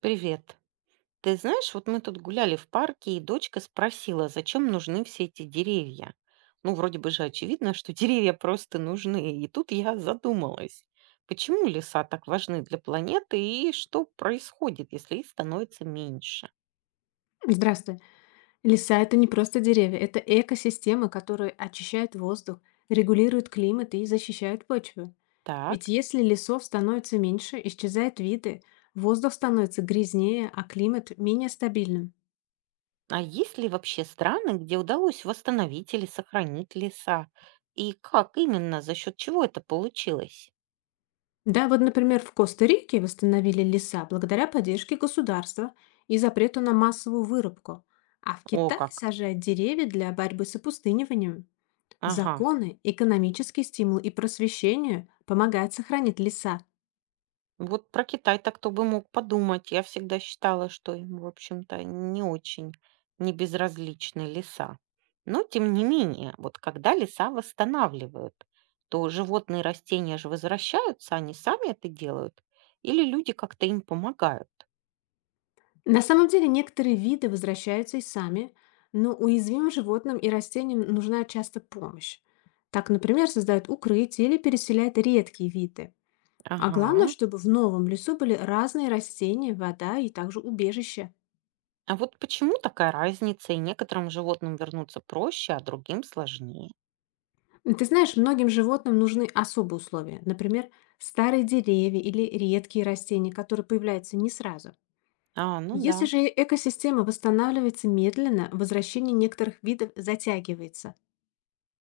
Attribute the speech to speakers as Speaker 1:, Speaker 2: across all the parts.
Speaker 1: Привет. Ты знаешь, вот мы тут гуляли в парке, и дочка спросила, зачем нужны все эти деревья. Ну, вроде бы же очевидно, что деревья просто нужны. И тут я задумалась, почему леса так важны для планеты и что происходит, если их становится меньше.
Speaker 2: Здравствуй. Леса– это не просто деревья, это экосистемы, которые очищают воздух, регулируют климат и защищают почву. Ведь
Speaker 1: Так,
Speaker 2: если лесов становится меньше, исчезают виды, воздух становится грязнее, а климат менее стабильным.
Speaker 1: а есть ли вообще страны, где удалось восстановить или сохранить леса? И как именно, за счет чего это получилось?
Speaker 2: Да, вот, например, в Коста-Рике восстановили леса благодаря поддержке государства и запрету на массовую вырубку. А в
Speaker 1: О,
Speaker 2: Китае
Speaker 1: как.
Speaker 2: сажают деревья для борьбы с опустыниванием.
Speaker 1: Ага.
Speaker 2: Законы, экономический стимул и просвещение помогают сохранить леса.
Speaker 1: Вот про Китай так кто бы мог подумать. Я всегда считала, что им, в общем-то, не безразличны леса. Но, тем не менее, вот когда леса восстанавливают, то животные и растения же возвращаются, они сами это делают, или люди как-то им помогают.
Speaker 2: На самом деле некоторые виды возвращаются и сами, но уязвимым животным и растениям нужна часто помощь. Так, например, создают укрытие или переселяют редкие виды. А главное,
Speaker 1: Ага.
Speaker 2: чтобы в новом лесу были разные растения, вода и также убежище.
Speaker 1: А вот почему такая разница, и некоторым животным вернуться проще, а другим сложнее?
Speaker 2: И ты знаешь, многим животным нужны особые условия, например, старые деревья или редкие растения, которые появляются не сразу.
Speaker 1: А, ну да.
Speaker 2: Если же экосистема восстанавливается медленно, возвращение некоторых видов затягивается.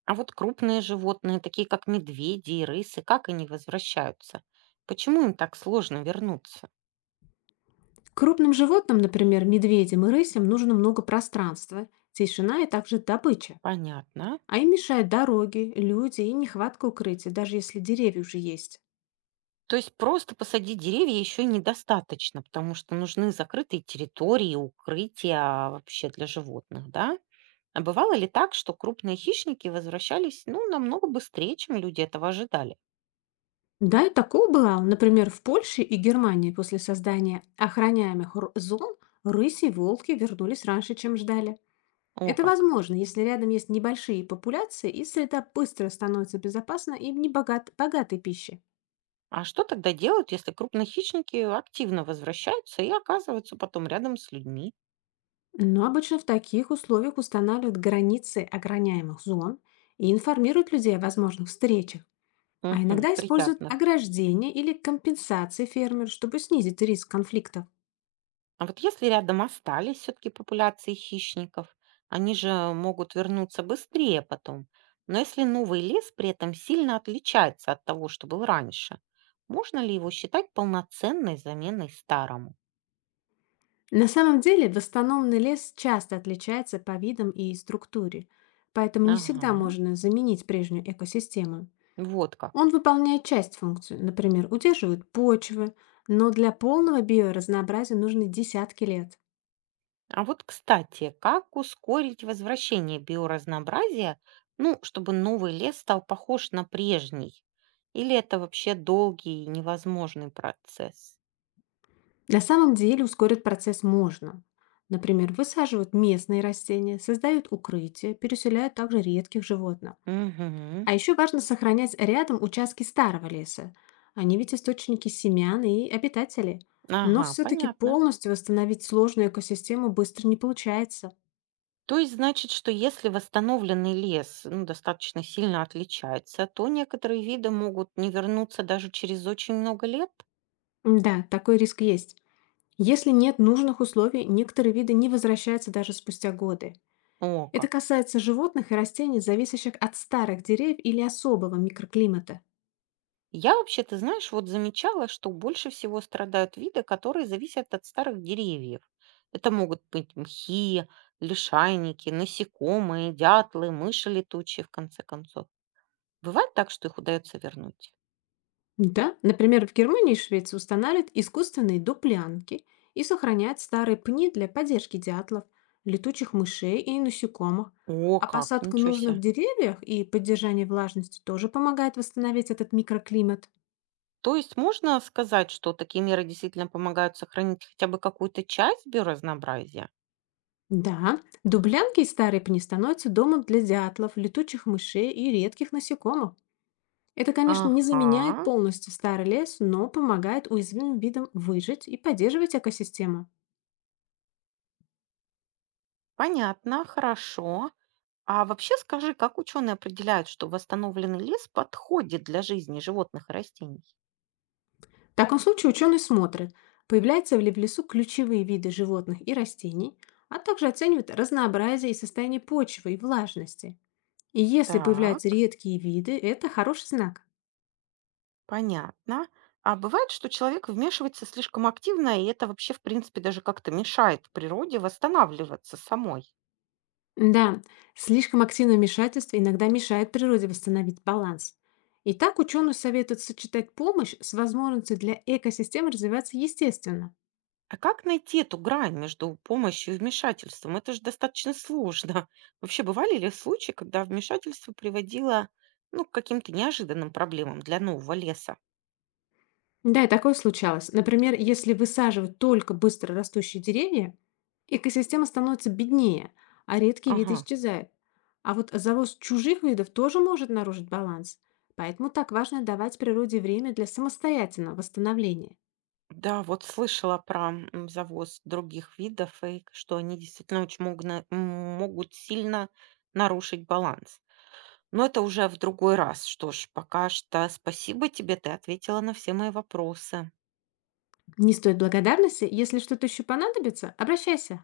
Speaker 1: А вот крупные животные, такие как медведи и рысы, как они возвращаются? Почему им так сложно вернуться?
Speaker 2: Крупным животным, например, медведям и рысям, нужно много пространства, тишина и также добыча.
Speaker 1: Понятно.
Speaker 2: А им мешают дороги, люди и нехватка укрытия, даже если деревья уже есть.
Speaker 1: То есть просто посадить деревья еще недостаточно, потому что нужны закрытые территории, укрытия вообще для животных, да? А бывало ли так, что крупные хищники возвращались, ну, намного быстрее, чем люди этого ожидали?
Speaker 2: Да, и такое было, например, в Польше и Германии после создания охраняемых зон рыси и волки вернулись раньше, чем ждали.
Speaker 1: О,
Speaker 2: Это
Speaker 1: как!
Speaker 2: возможно, если рядом есть небольшие популяции и среда быстро становится безопасна и не богатой пищей.
Speaker 1: А что тогда делают, если крупные хищники активно возвращаются и оказываются потом рядом с людьми?
Speaker 2: Но обычно в таких условиях устанавливают границы охраняемых зон и информируют людей о возможных встречах, а
Speaker 1: Мгм,
Speaker 2: иногда используют
Speaker 1: приятных.
Speaker 2: ограждения или компенсации фермеру, чтобы снизить риск конфликтов.
Speaker 1: А вот если рядом остались все-таки популяции хищников, они же могут вернуться быстрее потом. Но если новый лес при этом сильно отличается от того, что был раньше, можно ли его считать полноценной заменой старому?
Speaker 2: На самом деле восстановленный лес часто отличается по видам и структуре, поэтому не всегда
Speaker 1: Ага,
Speaker 2: можно заменить прежнюю экосистему.
Speaker 1: вот как.
Speaker 2: Он выполняет часть функций, например, удерживает почвы, но для полного биоразнообразия нужны десятки лет.
Speaker 1: А вот, кстати, как ускорить возвращение биоразнообразия, ну, чтобы новый лес стал похож на прежний? Или это вообще долгий и невозможный процесс?
Speaker 2: На самом деле ускорить процесс можно. Например, высаживают местные растения, создают укрытия, переселяют также редких животных.
Speaker 1: Угу.
Speaker 2: А еще важно сохранять рядом участки старого леса. Они ведь источники семян и обитателей. Но
Speaker 1: Ага,
Speaker 2: все-таки
Speaker 1: понятно.
Speaker 2: полностью восстановить сложную экосистему быстро не получается.
Speaker 1: То есть значит, что если восстановленный лес, ну, достаточно сильно отличается, то некоторые виды могут не вернуться даже через очень много лет?
Speaker 2: Да, такой риск есть. Если нет нужных условий, некоторые виды не возвращаются даже спустя годы.
Speaker 1: О,
Speaker 2: Это
Speaker 1: как.
Speaker 2: касается животных и растений, зависящих от старых деревьев или особого микроклимата.
Speaker 1: Я вообще, ты знаешь, вот замечала, что больше всего страдают виды, которые зависят от старых деревьев. Это могут быть мхи, лишайники, насекомые, дятлы, мыши летучие, в конце концов. Бывает так, что их удается вернуть?
Speaker 2: Да, например, в Германии и Швеции устанавливают искусственные дуплянки и сохраняют старые пни для поддержки дятлов, летучих мышей и насекомых.
Speaker 1: О,
Speaker 2: А
Speaker 1: как,
Speaker 2: посадка
Speaker 1: ничего
Speaker 2: нужных
Speaker 1: себе.
Speaker 2: деревьев и поддержание влажности тоже помогает восстановить этот микроклимат.
Speaker 1: То есть можно сказать, что такие меры действительно помогают сохранить хотя бы какую-то часть биоразнообразия?
Speaker 2: Да, дублянки и старые пни становятся домом для дятлов, летучих мышей и редких насекомых. Это, конечно, не заменяет
Speaker 1: Ага,
Speaker 2: полностью старый лес, но помогает уязвимым видам выжить и поддерживать экосистему.
Speaker 1: понятно, хорошо. А вообще скажи, как ученые определяют, что восстановленный лес подходит для жизни животных и растений?
Speaker 2: В таком случае ученые смотрят, появляются ли в лесу ключевые виды животных и растений, а также оценивают разнообразие и состояние почвы и влажности. И если появляются
Speaker 1: Так,
Speaker 2: редкие виды, это хороший знак.
Speaker 1: понятно. А бывает, что человек вмешивается слишком активно, и это вообще, в принципе, даже как-то мешает природе восстанавливаться самой.
Speaker 2: Да, слишком активное вмешательство иногда мешает природе восстановить баланс. И так ученые советуют сочетать помощь с возможностью для экосистемы развиваться естественно.
Speaker 1: А как найти эту грань между помощью и вмешательством? Это же достаточно сложно. Вообще, бывали ли случаи, когда вмешательство приводило, ну, к каким-то неожиданным проблемам для нового леса?
Speaker 2: Да, и такое случалось. Например, если высаживать только быстро растущие деревья, экосистема становится беднее, а редкие виды
Speaker 1: Ага.
Speaker 2: исчезают. А вот завоз чужих видов тоже может нарушить баланс. Поэтому так важно давать природе время для самостоятельного восстановления.
Speaker 1: Да, вот слышала про завоз других видов, и что они действительно очень могут сильно нарушить баланс. Но это уже в другой раз. Что ж, пока что спасибо тебе, ты ответила на все мои вопросы.
Speaker 2: Не стоит благодарности, если что-то еще понадобится, обращайся.